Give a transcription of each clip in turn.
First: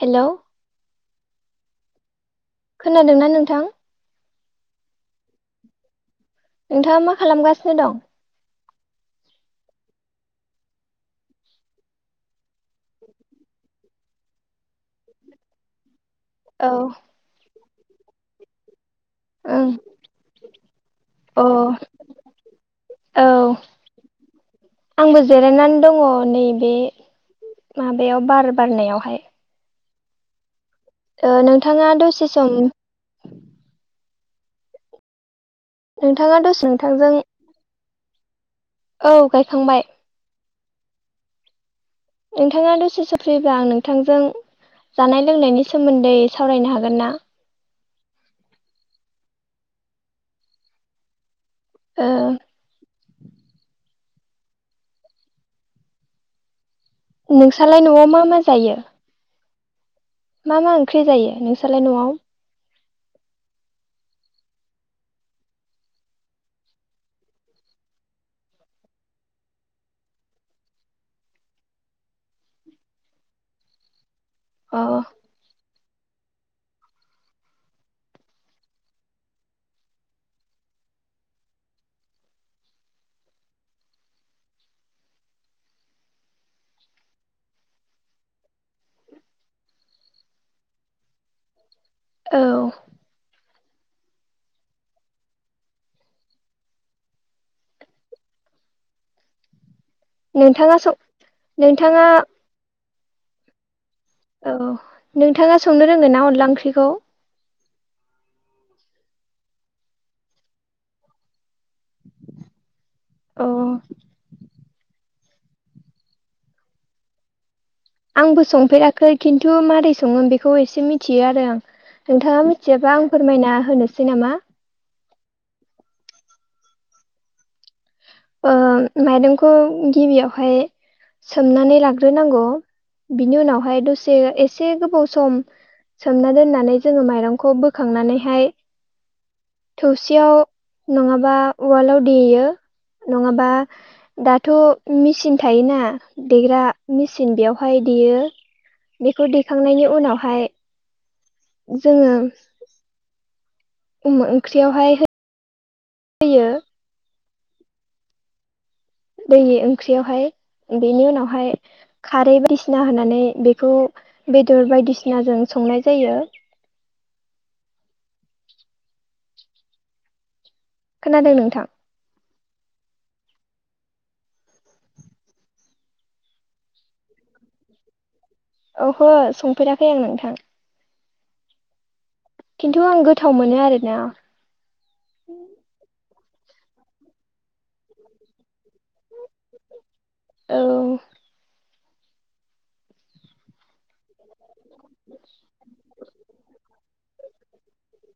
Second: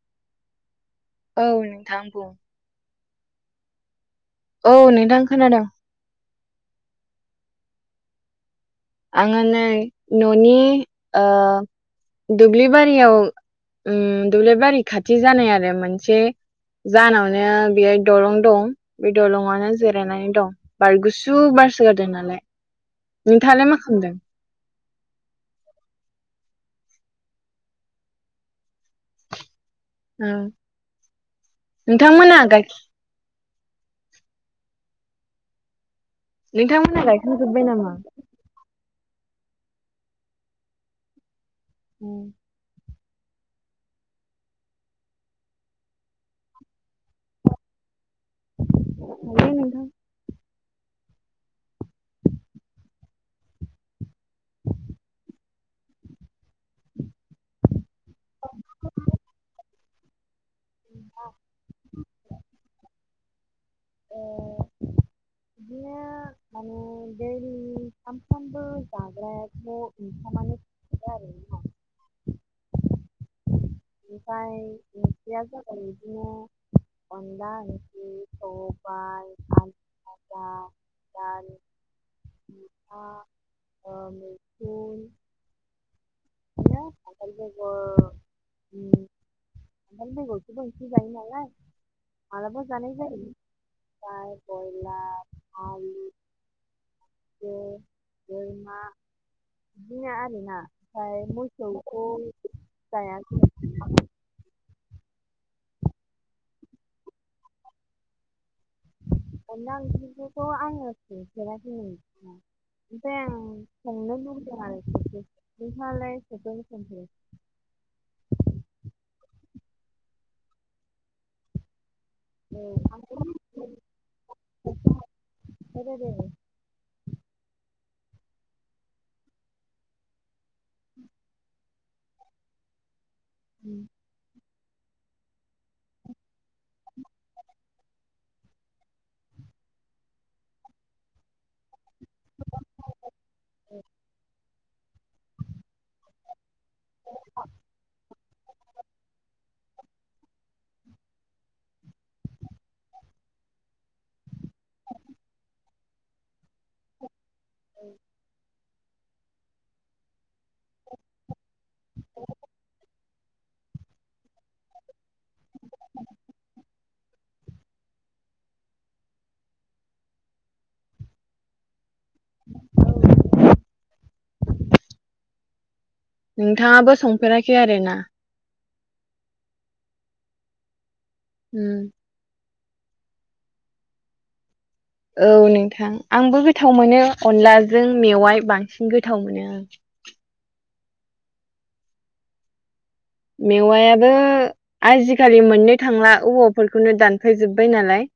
Hello औ नोंथां बुं। खोनादोंना नोंथां? औ नोंथां खोनादोंं। नोंथाङा मा खालामगासिनो दं? आङो नै न'नि ओ- दुब्लि बारियाव उम दुब्लिबारि खाथि जानाय आरो मोन एसे औ जानावनो बेहाय दलं दं। बे दलंआनो ओं जिरायनानै दं बारगुसु अ बारसो गारदों नालाय औ नोंथाङालाय माख आंबो जिरायनानै दङ नैबे। माबायाव बार बारनायावहाय। ओम। ओ-नोंथाङा दसे सम। नोंथाङा दसे नोंथांमोना नोंथांजों गायखांजोब्बाय नामा? औ गायखांबाय। नोंथाङा दसे सम। फ्रिब्ला आं नोंथांजों जानाय लोंनायनि सोमोन्दै सावरायनो हागोन ना? हायो नोंथां। ओ- नोंसालाय न'आव मा मा जायो? मा मा ओंख्रि जायो नोंसालाय न'आव? ओ बिदिनो [unintelligible] [unintelligible] सानफ्रोमबो जाग्रायाथ' ओंखामानो [unintelligible] ओमफ्राय अ ओंख्रिया जाबाय बिदिनो [inaudible] अनला ओंख्रि सबाय आलु फाजा दालि मैथा, ओ-मैखुन। बेगर उम खान्थाल जायो नालाय औ मालाबा जानाय जायो। ओमफ्राय बयलार आलु मा बिदिनो आरोना नोंथाङा सं ओमफ्राय मोसौखौ नोंथाङा जाया। औ नोंथाङा संनो रोंङोन ना अनला ओंख्रिखौ? अनला ओंख्रिखौथ' आङो च अ [unintelligible] उालाय सगोन सन्द [inaudible] आंबो संफेराखै खिन्थु मारै सङोम बेखौ एसे मिथियो आरो आं। नोंथाङा औ मिथियाबा आं आंबो फोरमायना होनोसै नामा? होदोदे दे [unintelligible] ओ माइरंखौ गिबियावहाय सोमनानै लाग्रोनांगौ बिनि उम उनावहाय दसे एसे गोबाव सम सोमना दोननानै जोङो माइरंखौ बोखांनानैहाय थौसियाव नङाबा उवालाव देयो। नङाबा दाथ' मेचिन थायोना देग्रा मेचिन बेयावहाय देयो। बेखौ दैखांनायनि उनावहाय जोङो उम ओंख्रियावहाय होयो। [inaudible] दै ओंख्रियावहाय बेनि उनावहाय खारै बायदिसिना होनानै बेखौ बेदर बायदिसिनाजों संनाय जायो। खोनादों नोंथां? नोंथाङाबो संफेराखै आरोना? ओहो संफेराखै आं नोंथां। उम। खिन्थु आं गोथाव मोनो आरोना। औ नोंथां। आंबो गोथाव मोनो अनलाजों मेवाइ बांसिन गोथाव मोनो आं। औ। मेवायाबो आजिखालि मोननो थांला औबवाफोरखौनो दान फैजोब्बाय नालाय।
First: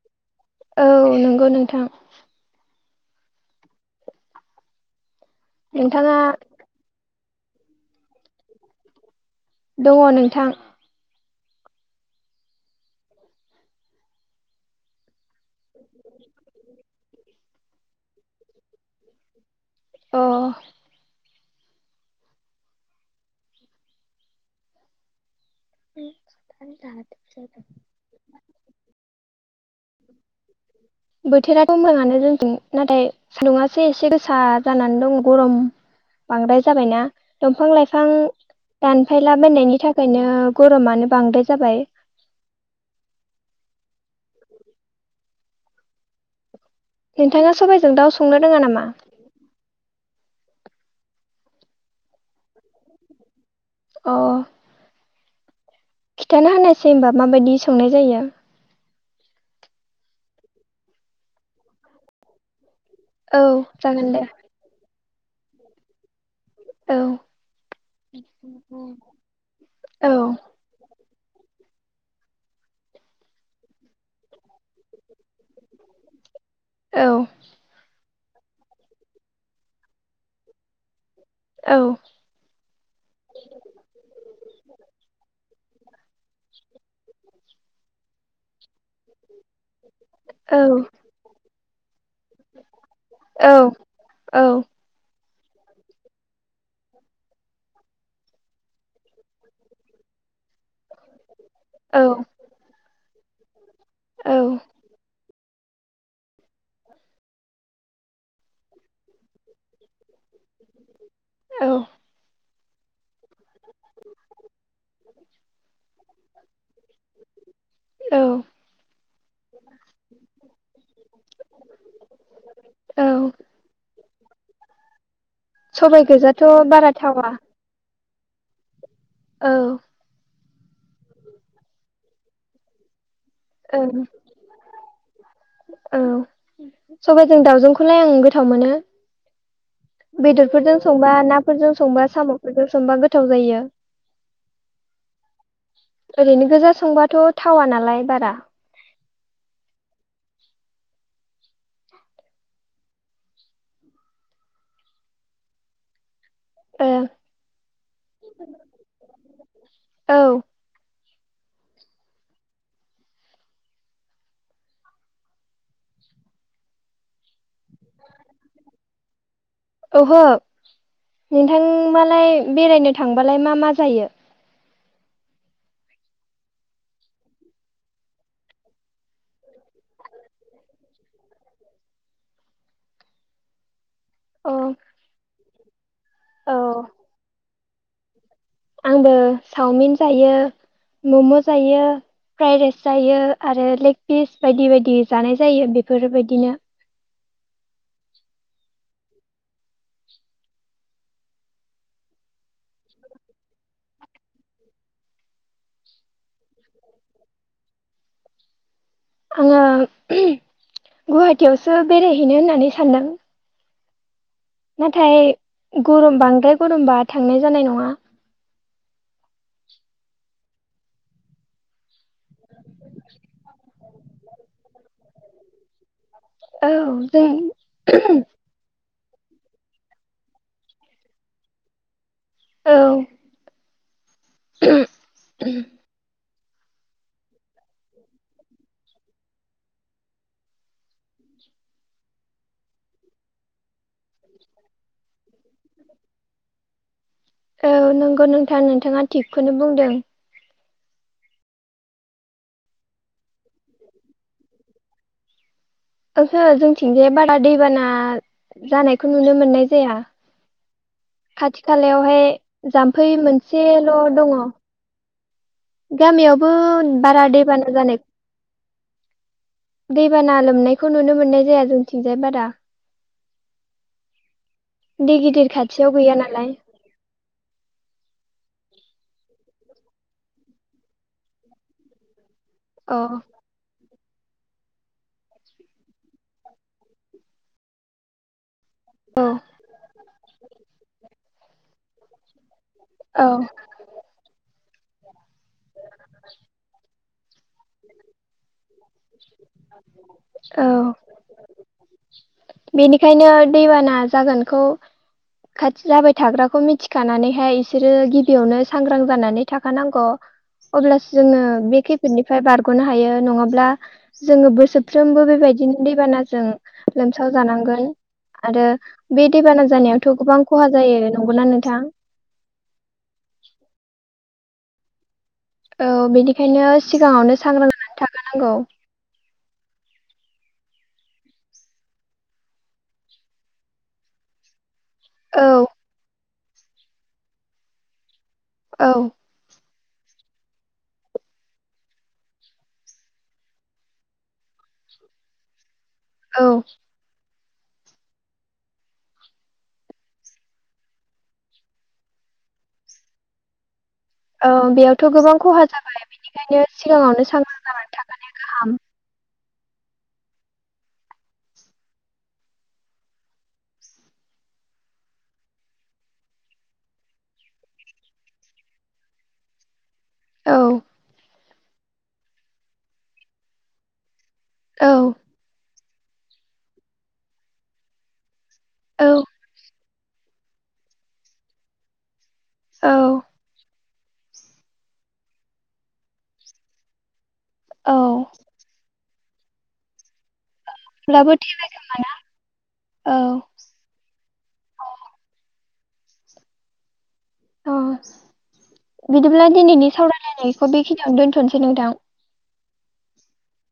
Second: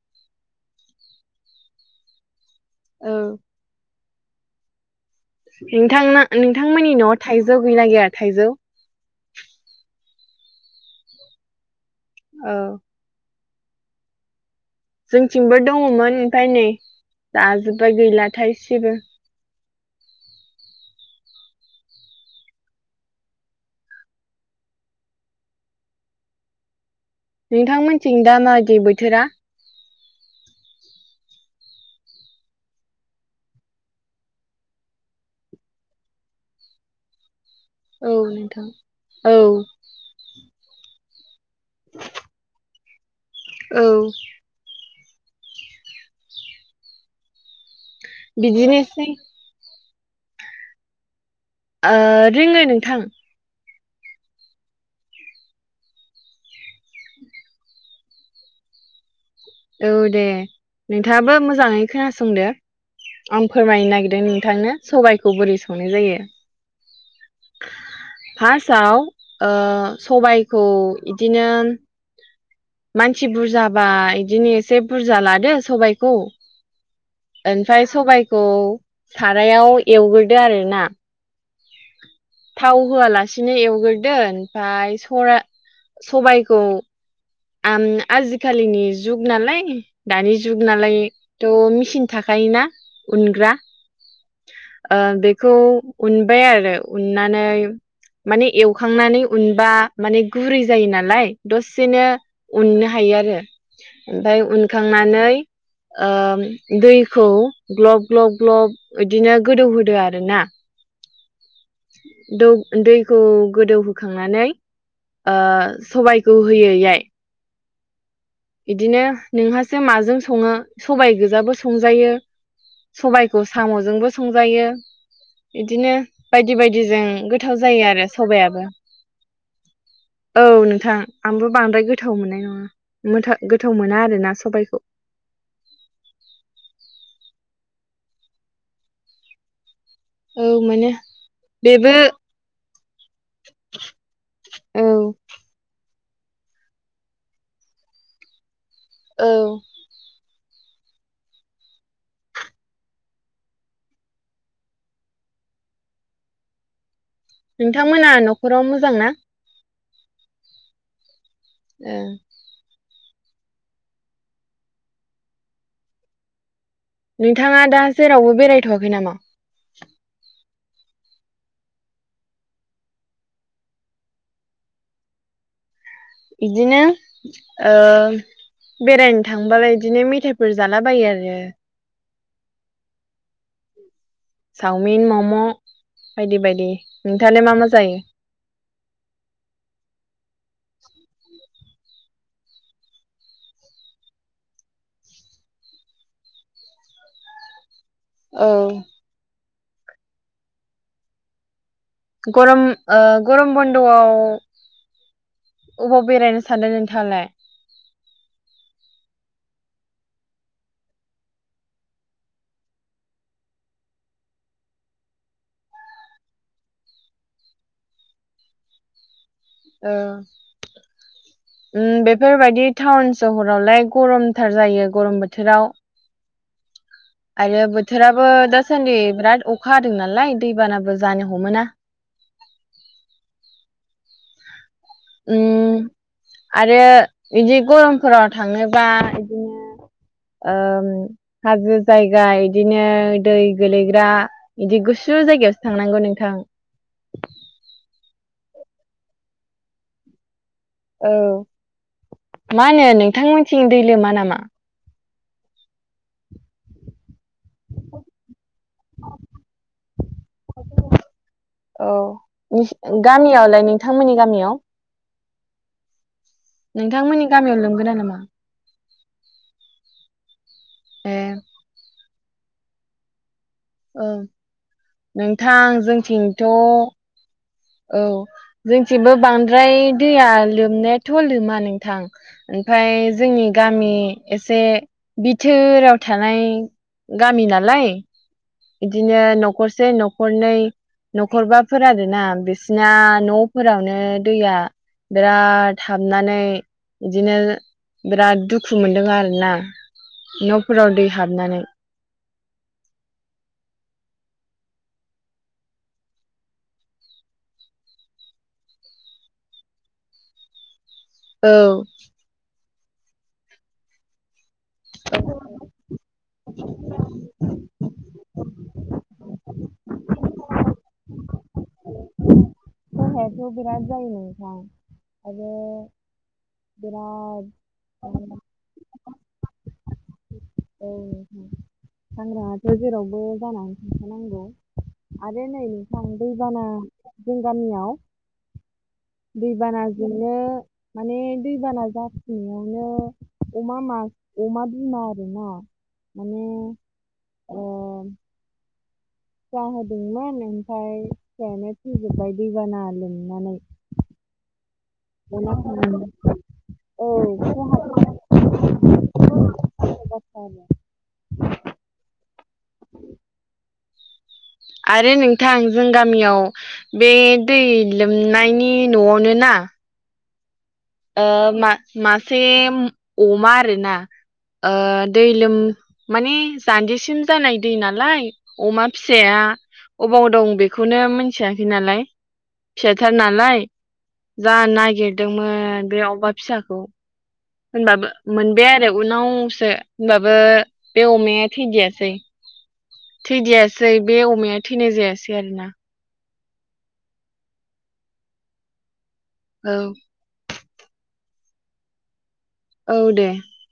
औ नंगौ नोंथां। औ नोंथां नोंथाङा नोंथांमोननि न'आव थाइजौ गैगोनना गैया थाइजौ? दङ नोंथां। औ। जोंथिंबो दङमोन ओमफ्राय नै जाजोब्बाय गैलाथायसेबो। अ! ज [unintelligible] नोंथांमोनथिं दा माबायदि बोथोरा? बोथोराथ' मोाङानो जोंजों नाथाय सान्दुंङासो एसे गोसा जानानै दं गरम बांद्राय जाबायना दंफां औ लाइफां नोंथां दानफायला औ बनायनि थाखायनो गरमानो बांद्राय जाबाय? औ नोंथाङा सबबायजों दाउ संनो रोङा नामा? बिदिनोसै ओ रोङो नोंथां अ खिन्थाना हानायसै होमबा माबायदि संनाय जायो औ दे नोंथाङाबो मोजाङै खोनासंदो आं औ फोरमायनो जागोन दे नागिरदों नोंथांनो सबाइखौ बोरै संनाय जायो औ फार्स्टआव औ सबायखौ बिदिनो मानसि बुरजाबा बिदिनो एसे बुरजा लादो सबायखौ औ ओमफ्राय सबायखौ सारायाव एवग्रोदो आरोना औ थाव होआलासेनो एवग्रोदो ओमफफ्राय सरा सबायखौ आम आजिखालिनि जुग नालाय दानि जुग औ नालायथ' मेचिन थाखायोना औ उनग्रा औ बे खौ उनबाय आरो उननानै माने एवखांनानै उनबा माने गुरै जायो नालाय दसेनो उननो हायो आरो ओमफ्राय उनखांनानै दैखौ ग्लब ग्लब ग्लब बिदिनो गोदौहोदो आर ना औ [inaudible] द दैखौ गोदौहोखांनानै सबायखौ होयैहाय औ बिदिनो नोंहासो माजों सङो सबाय गोजाबो संजायो औ सबायखौ साम'जोंबो संजायो बिदिनो सबाइ गोजाथ' बायदि बारा बायदिजों थावा गोथाव जायो आरो सबायाबो औ। औ नोंथां आंबो बांद्राय गोथाव मोननाय नङा गोथाव औ मोना आरोना सबायखौ औ सबाइजों दाावजोंखौलाय आं गोथाव मोनो औ बेदरफोरजों मोनो संबा नाफोरजों बेबो संबा साम'फोरजों संबा गोथाव जायो औ ओरैनो गोजा संबाथ' थावा नालाय बारा औ एम। नोंथांमोना न'खराव मोजां ना औ ए। नोंथाङा दा जेरावबो बेरायथ'वाखै नामा अह नोंथां आलाय बेरायनो थांबालाय मा मा जायो बिदिनो ओ बेरायनो थांबाबा बिदिनो मेथायाइफोर जालाबायो आरो अ चावमिन मम' बायदि औ बायदि नोंथाङा मा मा जायो आंबो चावमिन जायो मम' जायो फ्राइ राइस जायो आरो लेग पिस बायदि बायदि जानाय जायो बेफोरबायदिनो औ गरम गरम बन्द'आव। अबाव बेरायनो सानदों नोंथाङालाय आङो गुवाहाटियावसो बेरायहैनो होननानै सानदों नाथाय गरम बांद्राय गरमबा थांनाय जानाय नङा ओ ओम बेफोर बायदि थाउन सह'रावलाय गरमथार जायो गरम बोथोराव औ आरो जों बोथोराबो दासान्दि ब्राद अखा हादों नालाय दै बानाबो जानो हमो ना औ उम [unintelligible] आरो बिदि गरमफोराव थाङोबा बिदिनो [inaudible] ओम हाजो जायगा इदिनो दै गोलैग्रा इदि गुसु जाय गायावसो थांनांगौ नोंथां । औ नोंगौ नोंथां नोंथाङा थिगखौनो बुंदों । औ मानो नोंथांमोनथिं दै लोमा नामा? ओहो जोंथिंजाय बारा दैबाना जानायखौ नुनो मोननाय जाया । खाथि औ खालायावहाय जाम्फै गामियावलाय मोनसेल' नोंथांमोननि दङ । गामियाव गामियावबो बारा नोंथांमोननि गामियाव दैबाना लोमगोना जानाय लोमा? दै बाना लोमनायखौ नुनो ए मोननाय जाया जोंथिंजाय बारा । औ दै गिदिर नोंथां खाथियाव गैया जोंथिंथ' नालाय औ जोंथिबो बांद्राय दैया लोमनायाथ' लोमा नोंथां ओमफाय अ जोंनि गामि एसे बिथोराव थानाय गामि नालाय इदिनो औ न'खरसे न'खरनै न'खरबाफोर आरो ना बे ना औ न'फोरावनो दैया बिराद हाबनानै बिदिनो बिराद दुखु मोनदों आरो । औ हाबनानै बेनिखायनो दैबाना जागोनखौ खाथि जाबाय थाग्राखौ मिथिखानानैहाय इसोरो गिबियावनो सांग्रां जानानै थाखानांग' । अब्लासो जोङो औ बे खैफोदनिफ्राय बारग'नो हायो नङाब्ला जोङो बो सोरफ्रोमबो बेबायदिनो दैबानाजों लोमसाव जानांगोन । आरो बे दैबाना जानायावथ' गोबां ख'हा जायो नंगौना नोंथां? जानायाथ' बिराद जायो नोंथां आरो औ बेनिखायनो सिगाङावनो बिराद सांग्रां जानानै माने थाखानांगौ । औ सांग्राङाथ' जेरावबो जानानै थाखा नांगौ । आरो नै औ नोंथां दैबाना जों गामियाव औ दै बानाजोंनो माने दैबाना जाफिन्नो अमा मा अमा बिमा दंङ माने औ ओ जाहोदोंमोन ओमफ्राय फिसायानो थैजोब्बाय दै बाना लोमनानै । औ बेयावथ' गोबां खहा जाखायनो अमा सिगाङावनो होन सांग्रां औ [unintelligible] [unintelligible] आरो नोंथां जों गामियाव बे दै लोमनायनि न'आवनो ना आ औ ओ मा मासे ओम अमा आरोना ओ औ दै लोम माने जान्जिसिम जानाय दै नालाय अमा औ फिसाया अ'बाव दं बेखौनो मोन्थियाखै नालाय फिसाथार औ नालाय जा नागिरदोंमोन बे अमा फिसाखौ होनबाबो औ मोनबाय आरो । उनावसो होनबाबो बे अब्लाबो अमाया थैदियासै । औ थैदियासै बे अमाया थैनाय जायासै आरो ना । अ बिदिब्ला औ दिनैनि सावरायलायनाय बेखिनियावनो दोन्थ'नोसै नोंथां । औ दे ।